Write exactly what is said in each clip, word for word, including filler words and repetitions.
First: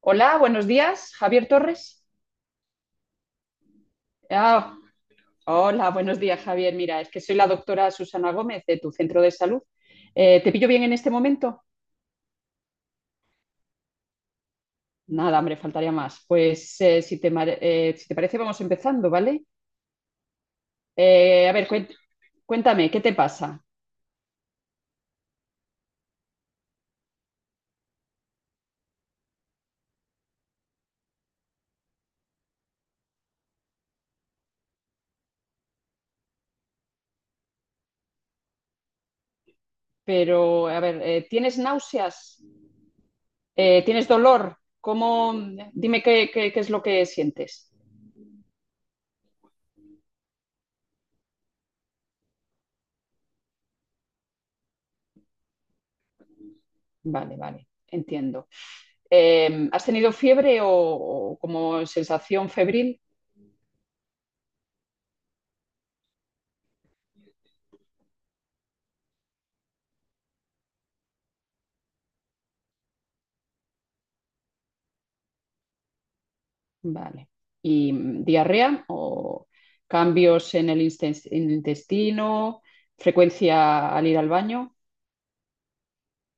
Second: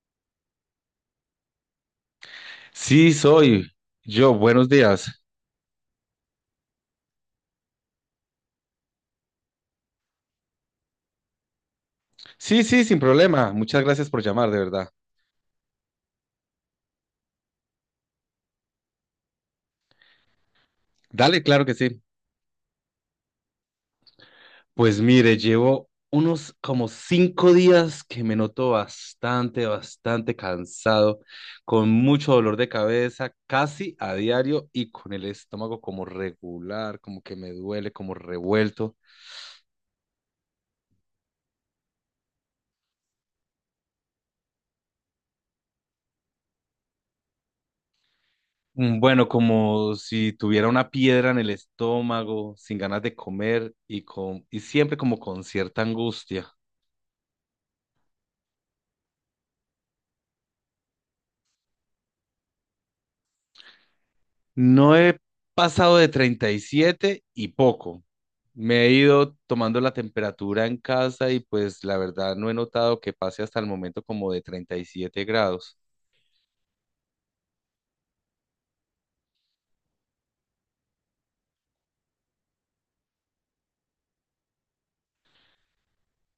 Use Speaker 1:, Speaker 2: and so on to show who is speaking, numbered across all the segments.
Speaker 1: Hola, buenos días, Javier Torres.
Speaker 2: Sí, soy yo. Buenos
Speaker 1: Ah,
Speaker 2: días.
Speaker 1: hola, buenos días, Javier. Mira, es que soy la doctora Susana Gómez de tu centro de salud. Eh, ¿te pillo bien en este momento?
Speaker 2: Sí, sí, sin problema. Muchas gracias por llamar, de verdad.
Speaker 1: Nada, hombre, faltaría más. Pues eh, si te, mare- eh, si te parece, vamos empezando, ¿vale?
Speaker 2: Dale,
Speaker 1: Eh, a
Speaker 2: claro
Speaker 1: ver,
Speaker 2: que
Speaker 1: cuen-
Speaker 2: sí.
Speaker 1: cuéntame, ¿qué te pasa?
Speaker 2: Pues mire, llevo unos como cinco días que me noto bastante, bastante cansado, con mucho dolor de cabeza, casi a diario y con el estómago como regular, como que me duele, como revuelto.
Speaker 1: Pero, a ver, eh, ¿tienes náuseas? Eh, ¿tienes dolor? ¿Cómo? Dime qué, qué qué es lo que sientes.
Speaker 2: Mm, Bueno, como si tuviera una piedra en el estómago, sin ganas de comer y con y siempre como con cierta angustia.
Speaker 1: Vale, vale, entiendo. Eh, ¿has tenido fiebre o, o como sensación febril?
Speaker 2: No he pasado de treinta y siete y poco. Me he ido tomando la temperatura en casa y pues la verdad no he notado que pase hasta el momento como de treinta y siete grados.
Speaker 1: Vale. ¿Y mm, diarrea o cambios en el insten- en el intestino? ¿Frecuencia al ir al baño?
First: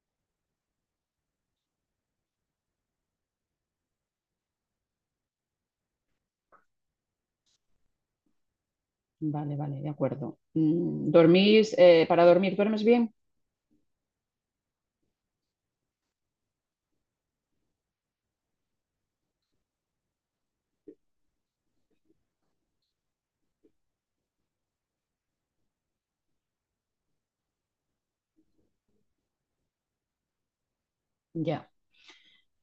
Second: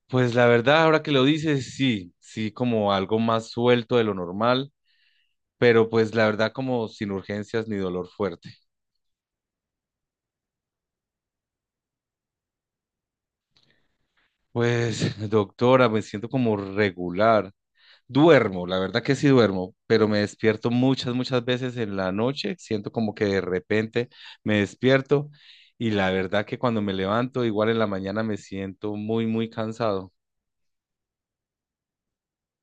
Speaker 2: Pues la verdad, ahora que lo dices, sí, sí, como algo más suelto de lo normal, pero pues la verdad como sin urgencias ni dolor fuerte.
Speaker 1: Vale, vale, de acuerdo. Mm, ¿dormís, eh, para dormir, duermes bien?
Speaker 2: Pues doctora, me siento como regular. Duermo, la verdad que sí duermo, pero me despierto muchas, muchas veces en la noche. Siento como que de repente me despierto y la verdad que cuando me levanto, igual en la mañana me siento muy, muy cansado.
Speaker 1: Ya.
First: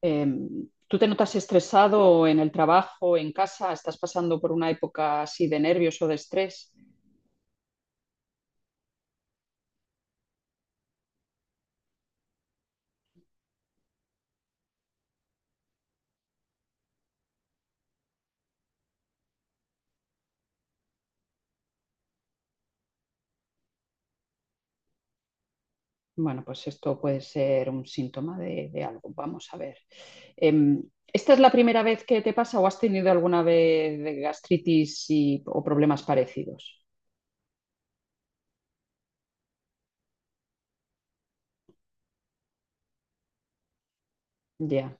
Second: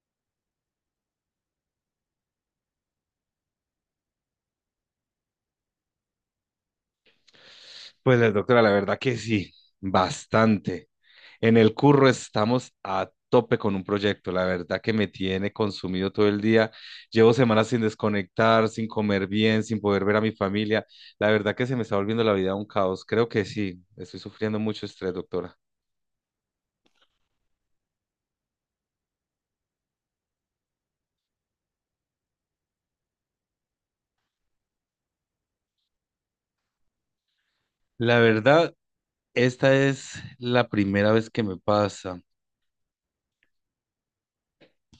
Speaker 1: Em, ¿tú te notas estresado en el trabajo, en casa? ¿Estás pasando por una época así de nervios o de estrés?
Speaker 2: Pues la doctora, la verdad que sí, bastante. En el curro estamos a tope con un proyecto, la verdad que me tiene consumido todo el día. Llevo semanas sin desconectar, sin comer bien, sin poder ver a mi familia. La verdad que se me está volviendo la vida un caos. Creo que sí, estoy sufriendo mucho estrés, doctora.
Speaker 1: Bueno, pues esto puede ser un síntoma de, de algo. Vamos a ver. Em, ¿Esta es la primera vez que te pasa o has tenido alguna vez de gastritis y- o problemas parecidos?
Speaker 2: La verdad, esta es la primera vez que me pasa.
Speaker 1: Ya.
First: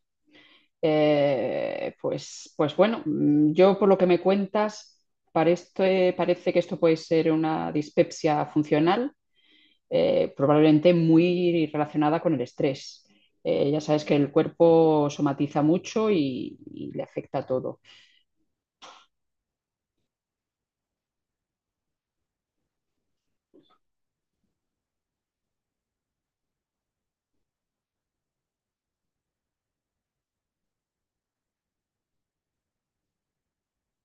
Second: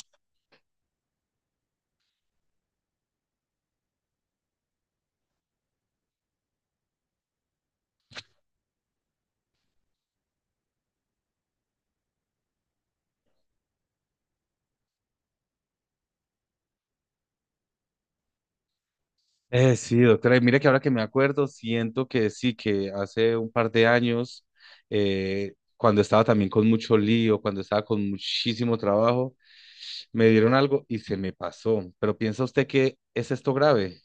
Speaker 1: Eh, pues, pues bueno, mm, yo por lo que me cuentas, para esto, eh, parece que esto puede ser una dispepsia funcional, eh, probablemente muy relacionada con el estrés. Eh, ya sabes que el cuerpo somatiza mucho y y le afecta todo.
Speaker 2: Eh, sí, doctora, y mira que ahora que me acuerdo, siento que sí, que hace un par de años, eh, cuando estaba también con mucho lío, cuando estaba con muchísimo trabajo, me dieron algo y se me pasó. Pero ¿piensa usted que es esto grave?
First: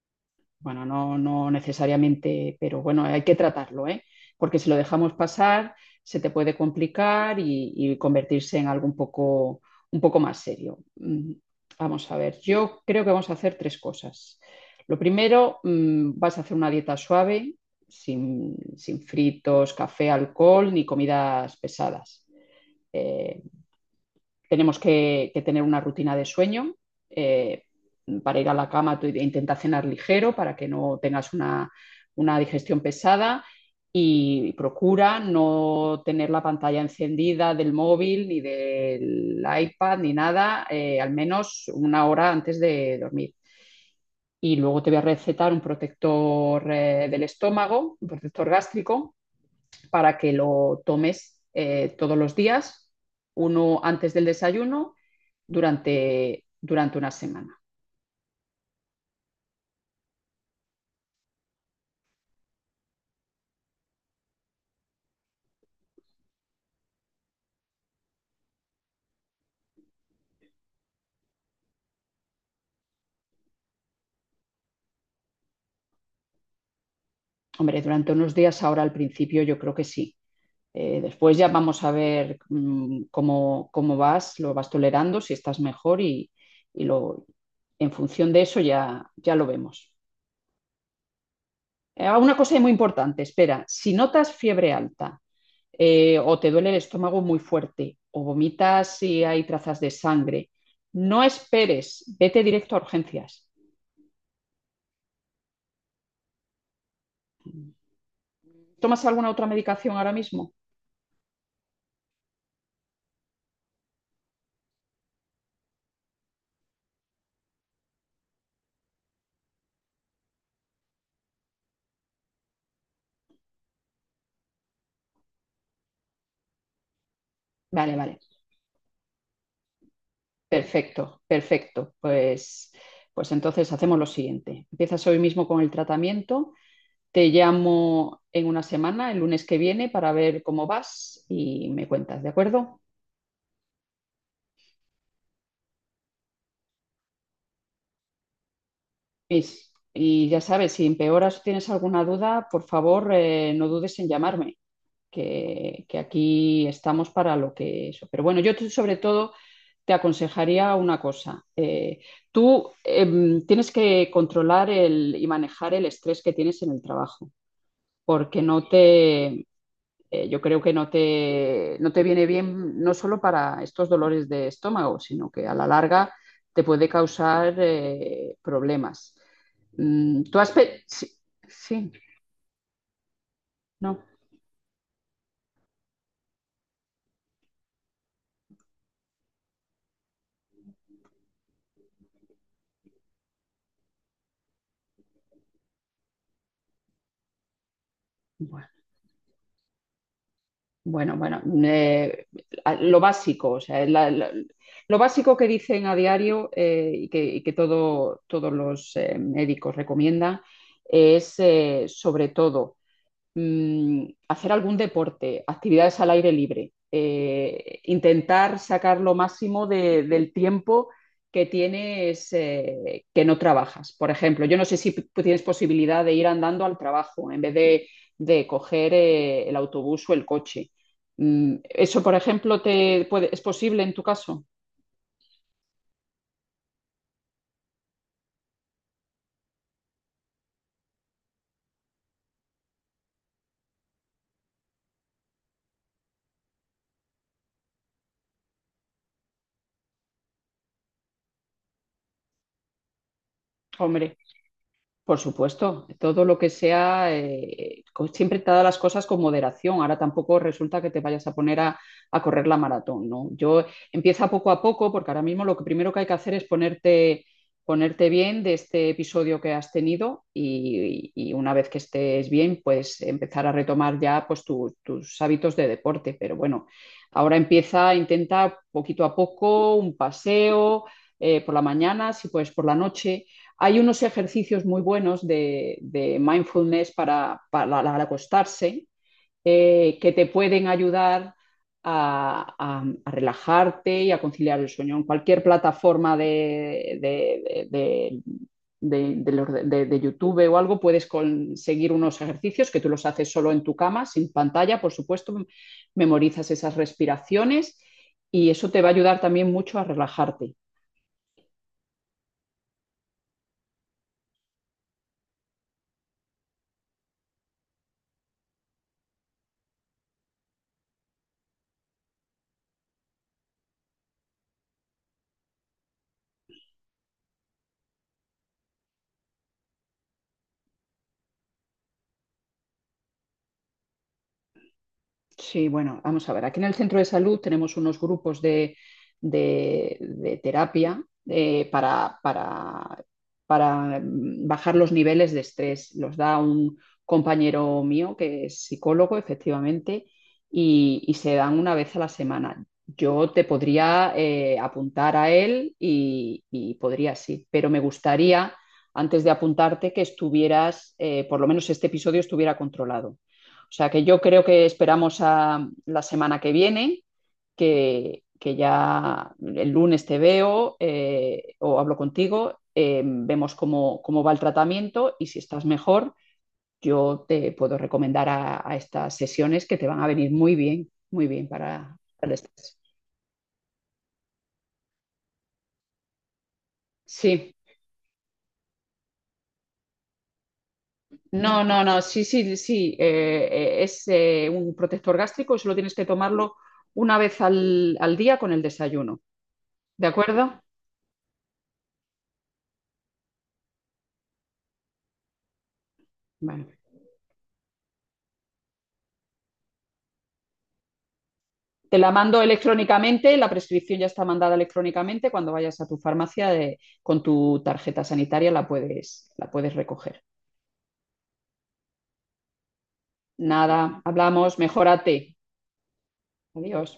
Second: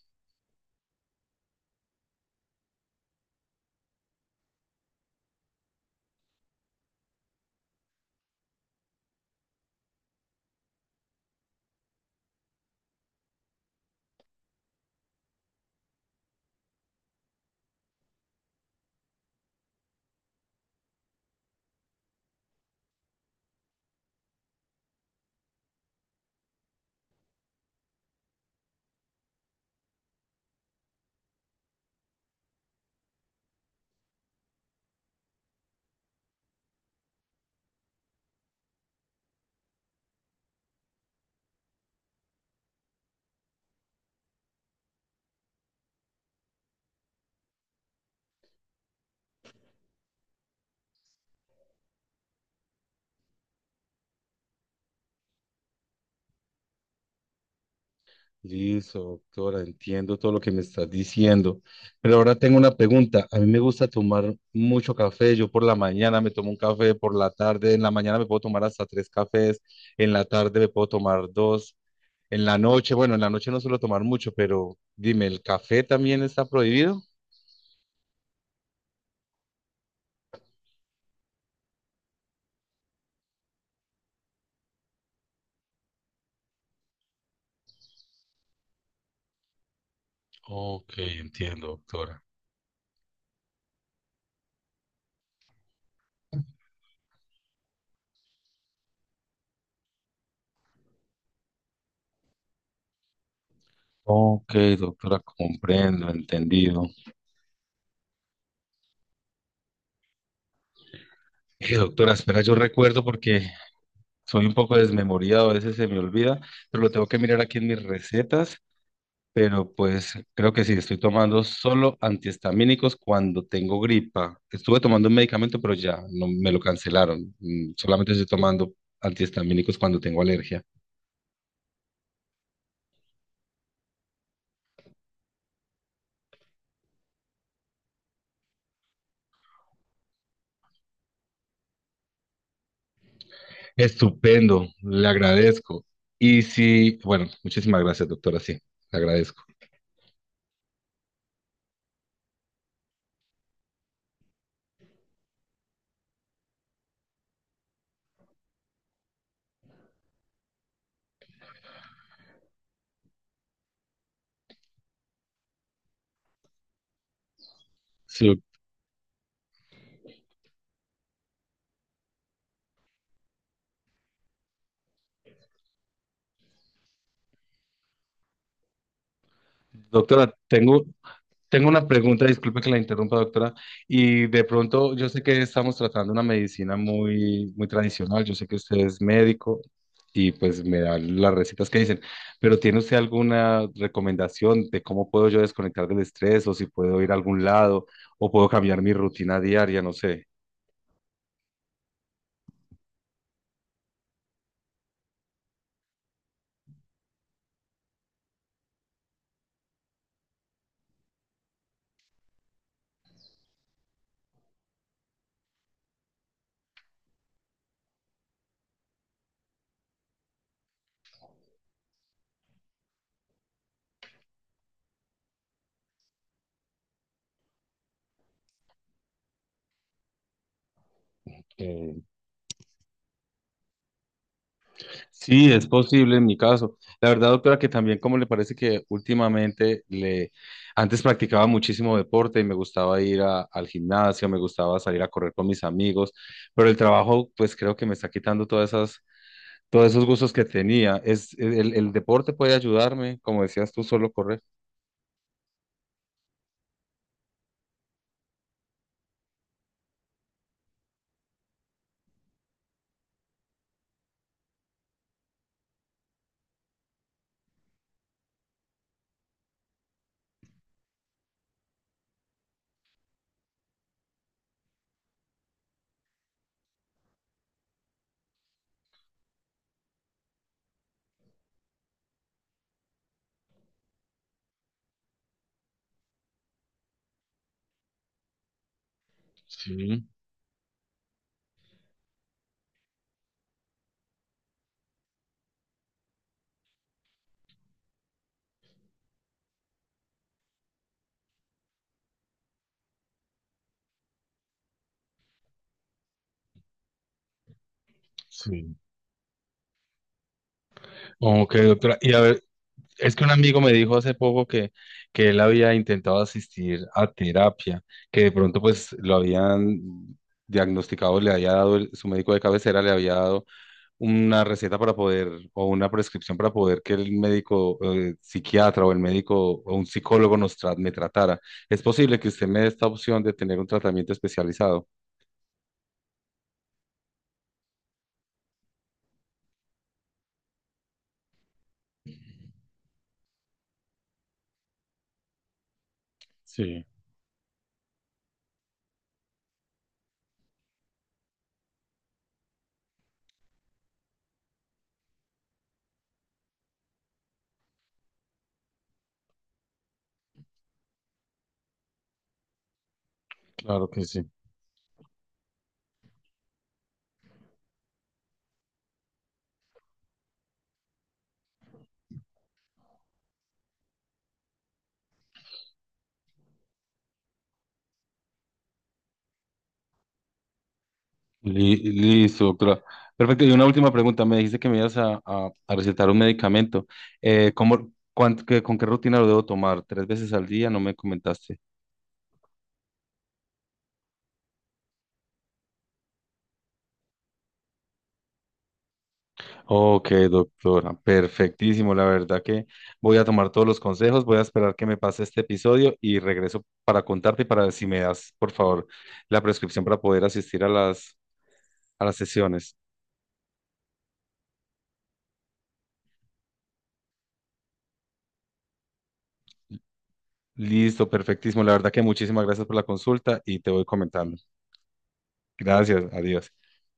Speaker 1: Bueno, no, no necesariamente, pero bueno, hay que tratarlo, ¿eh? Porque si lo dejamos pasar, se te puede complicar y, y convertirse en algo un poco, un poco más serio. Mm, vamos a ver, yo creo que vamos a hacer tres cosas. Lo primero, mm, vas a hacer una dieta suave, sin, sin fritos, café, alcohol ni comidas pesadas. Eh, Tenemos que, que tener una rutina de sueño. eh, para ir a la cama, tú intenta cenar ligero para que no tengas una, una digestión pesada y procura no tener la pantalla encendida del móvil ni del iPad ni nada, eh, al menos una hora antes de dormir. Y luego te voy a recetar un protector eh, del estómago, un protector gástrico, para que lo tomes eh, todos los días, uno antes del desayuno, durante, durante una semana.
Speaker 2: Listo, doctora, entiendo todo lo que me estás diciendo. Pero ahora tengo una pregunta. A mí me gusta tomar mucho café. Yo por la mañana me tomo un café, por la tarde, en la mañana me puedo tomar hasta tres cafés, en la tarde me puedo tomar dos, en la noche, bueno, en la noche no suelo tomar mucho, pero dime, ¿el café también está prohibido?
Speaker 1: Hombre, durante unos días ahora al principio yo creo que sí. Eh, después ya vamos a ver mmm, cómo, cómo vas, lo vas tolerando, si estás mejor y, y lo, en función de eso ya, ya lo vemos.
Speaker 2: Ok, entiendo,
Speaker 1: Eh,
Speaker 2: doctora.
Speaker 1: una cosa muy importante, espera, si notas fiebre alta eh, o te duele el estómago muy fuerte, o vomitas y hay trazas de sangre. No esperes, vete directo a urgencias.
Speaker 2: Ok, doctora, comprendo, entendido.
Speaker 1: ¿Tomas alguna otra medicación ahora mismo?
Speaker 2: Eh, doctora, espera, yo recuerdo porque Soy un poco desmemoriado, a veces se me olvida, pero lo tengo que mirar aquí en mis recetas. Pero pues creo que sí, estoy tomando solo antihistamínicos cuando tengo gripa. Estuve tomando un medicamento, pero ya no me lo cancelaron. Mm,
Speaker 1: Vale,
Speaker 2: Solamente
Speaker 1: vale.
Speaker 2: estoy tomando antihistamínicos cuando tengo alergia.
Speaker 1: Perfecto, perfecto. Pues, pues entonces hacemos lo siguiente. Empiezas hoy mismo con el tratamiento. Te llamo en una semana, el lunes que viene, para ver cómo vas y me cuentas, ¿de acuerdo?
Speaker 2: Estupendo, le agradezco. Y sí, bueno, muchísimas gracias, doctora, sí, le agradezco.
Speaker 1: Mis, y ya sabes, si empeoras o tienes alguna duda, por favor, eh, no dudes en llamarme. que, que aquí estamos para lo que eso. Pero bueno, yo te- sobre todo te aconsejaría una cosa. Eh, tú em, tienes que controlar el, y manejar el estrés que tienes en el trabajo,
Speaker 2: Sí,
Speaker 1: porque no te, eh, yo creo que no te, no te viene bien no solo para estos dolores de estómago, sino que a la larga te puede causar eh, problemas. Mm,
Speaker 2: doctora,
Speaker 1: tú has... pe-
Speaker 2: tengo
Speaker 1: Sí,
Speaker 2: Tengo una
Speaker 1: sí,
Speaker 2: pregunta, disculpe que la interrumpa, doctora,
Speaker 1: no.
Speaker 2: y de pronto yo sé que estamos tratando una medicina muy, muy tradicional, yo sé que usted es médico y pues me dan las recetas que dicen, pero ¿tiene usted alguna recomendación de cómo puedo yo desconectar del estrés o si puedo ir a algún lado o puedo
Speaker 1: Bueno.
Speaker 2: cambiar mi rutina diaria? No sé.
Speaker 1: Bueno, bueno, eh, a- lo básico, o sea, la- la- lo básico que dicen a diario eh, y que, y que todo- todos los eh, médicos recomiendan es, eh, sobre todo, mm, hacer algún deporte, actividades al aire libre, eh, intentar sacar lo máximo de- del tiempo que tienes eh, que no trabajas. Por ejemplo, yo no sé si tienes posibilidad de ir andando al trabajo en vez de, de coger eh, el autobús o el coche. Mm,
Speaker 2: eh,
Speaker 1: ¿eso, por ejemplo, te puede- es posible en tu caso?
Speaker 2: Sí, es posible en mi caso. La verdad, doctora, que también como le parece que últimamente le, antes practicaba muchísimo deporte y me gustaba ir a- al gimnasio, me gustaba salir a correr con mis amigos, pero el trabajo, pues creo que me está quitando todas esas, todos esos gustos que tenía. Es, e, el, el deporte puede ayudarme, como decías tú, solo
Speaker 1: Hombre.
Speaker 2: correr.
Speaker 1: Por supuesto, todo lo que sea, eh, co- siempre todas las cosas con moderación. Ahora tampoco resulta que te vayas a poner a, a correr la maratón, ¿no? Yo empieza poco a poco, porque ahora mismo lo que primero que hay que hacer es ponerte, ponerte bien de este episodio que has tenido y, y una vez que estés bien, pues empezar a retomar ya pues, tu- tus hábitos de deporte. Pero bueno, ahora empieza, intenta poquito a poco un paseo eh, por la mañana, si puedes por la noche hay unos ejercicios muy buenos de, de mindfulness para, para, al acostarse eh,
Speaker 2: Sí,
Speaker 1: que te pueden ayudar a, a, a, relajarte y a conciliar el sueño. En cualquier plataforma de, de, de, de de, de, de YouTube o algo puedes conseguir unos ejercicios que tú los haces solo en tu cama, sin pantalla, por supuesto, memorizas esas respiraciones y eso
Speaker 2: sí.
Speaker 1: te va a ayudar también mucho a relajarte.
Speaker 2: Ok, doctora. Y a ver, Es que un amigo me dijo hace poco que, que, él había intentado asistir a terapia, que de pronto pues lo habían diagnosticado, le había dado, el- su médico de cabecera le había dado una receta para poder, o una prescripción para poder que el médico eh, psiquiatra o el médico o un psicólogo nos tra- me tratara. ¿Es posible que usted me dé esta opción de tener un tratamiento especializado?
Speaker 1: Sí, bueno, vamos a ver. Aquí en el centro de salud tenemos unos grupos de, de- de terapia eh, para, para- para, mm, bajar los niveles de estrés. Los da un compañero mío que es psicólogo, efectivamente, y, y se dan una vez a la semana. Yo te podría eh, apuntar a él y, y podría sí, pero me gustaría, antes de apuntarte, que estuvieras, eh, por lo menos este episodio estuviera controlado. O sea que yo creo que esperamos a la semana que viene, que, que ya el lunes te veo eh, o hablo contigo, eh, vemos cómo, cómo, va el tratamiento y si estás mejor, yo te puedo recomendar a, a estas sesiones que te van a venir muy bien, muy bien
Speaker 2: Li-
Speaker 1: para, para el
Speaker 2: Listo,
Speaker 1: estrés.
Speaker 2: doctora. Perfecto. Y una última pregunta. Me dijiste que me ibas a, a- a recetar un medicamento. Eh,
Speaker 1: Sí,
Speaker 2: ¿cómo, cuán- qué- con qué rutina lo debo tomar? ¿Tres veces al día? No me comentaste.
Speaker 1: no, no, no, sí, sí, sí, eh, eh, es eh, un protector gástrico, solo tienes que tomarlo una vez al, al día con el desayuno, ¿de
Speaker 2: Ok,
Speaker 1: acuerdo?
Speaker 2: doctora. Perfectísimo. La verdad que voy a tomar todos los consejos. Voy a esperar que me pase este episodio y regreso
Speaker 1: Bueno.
Speaker 2: para contarte y para ver si me das, por favor, la prescripción para poder asistir a las,
Speaker 1: Te
Speaker 2: a
Speaker 1: la
Speaker 2: las
Speaker 1: mando
Speaker 2: sesiones.
Speaker 1: electrónicamente, la prescripción ya está mandada electrónicamente. Cuando vayas a tu farmacia de, con tu tarjeta sanitaria la puedes, la puedes recoger.
Speaker 2: Listo, perfectísimo. La verdad que muchísimas gracias por la consulta y te voy
Speaker 1: Nada,
Speaker 2: comentando.
Speaker 1: hablamos, mejórate.
Speaker 2: Gracias. Adiós.
Speaker 1: Adiós.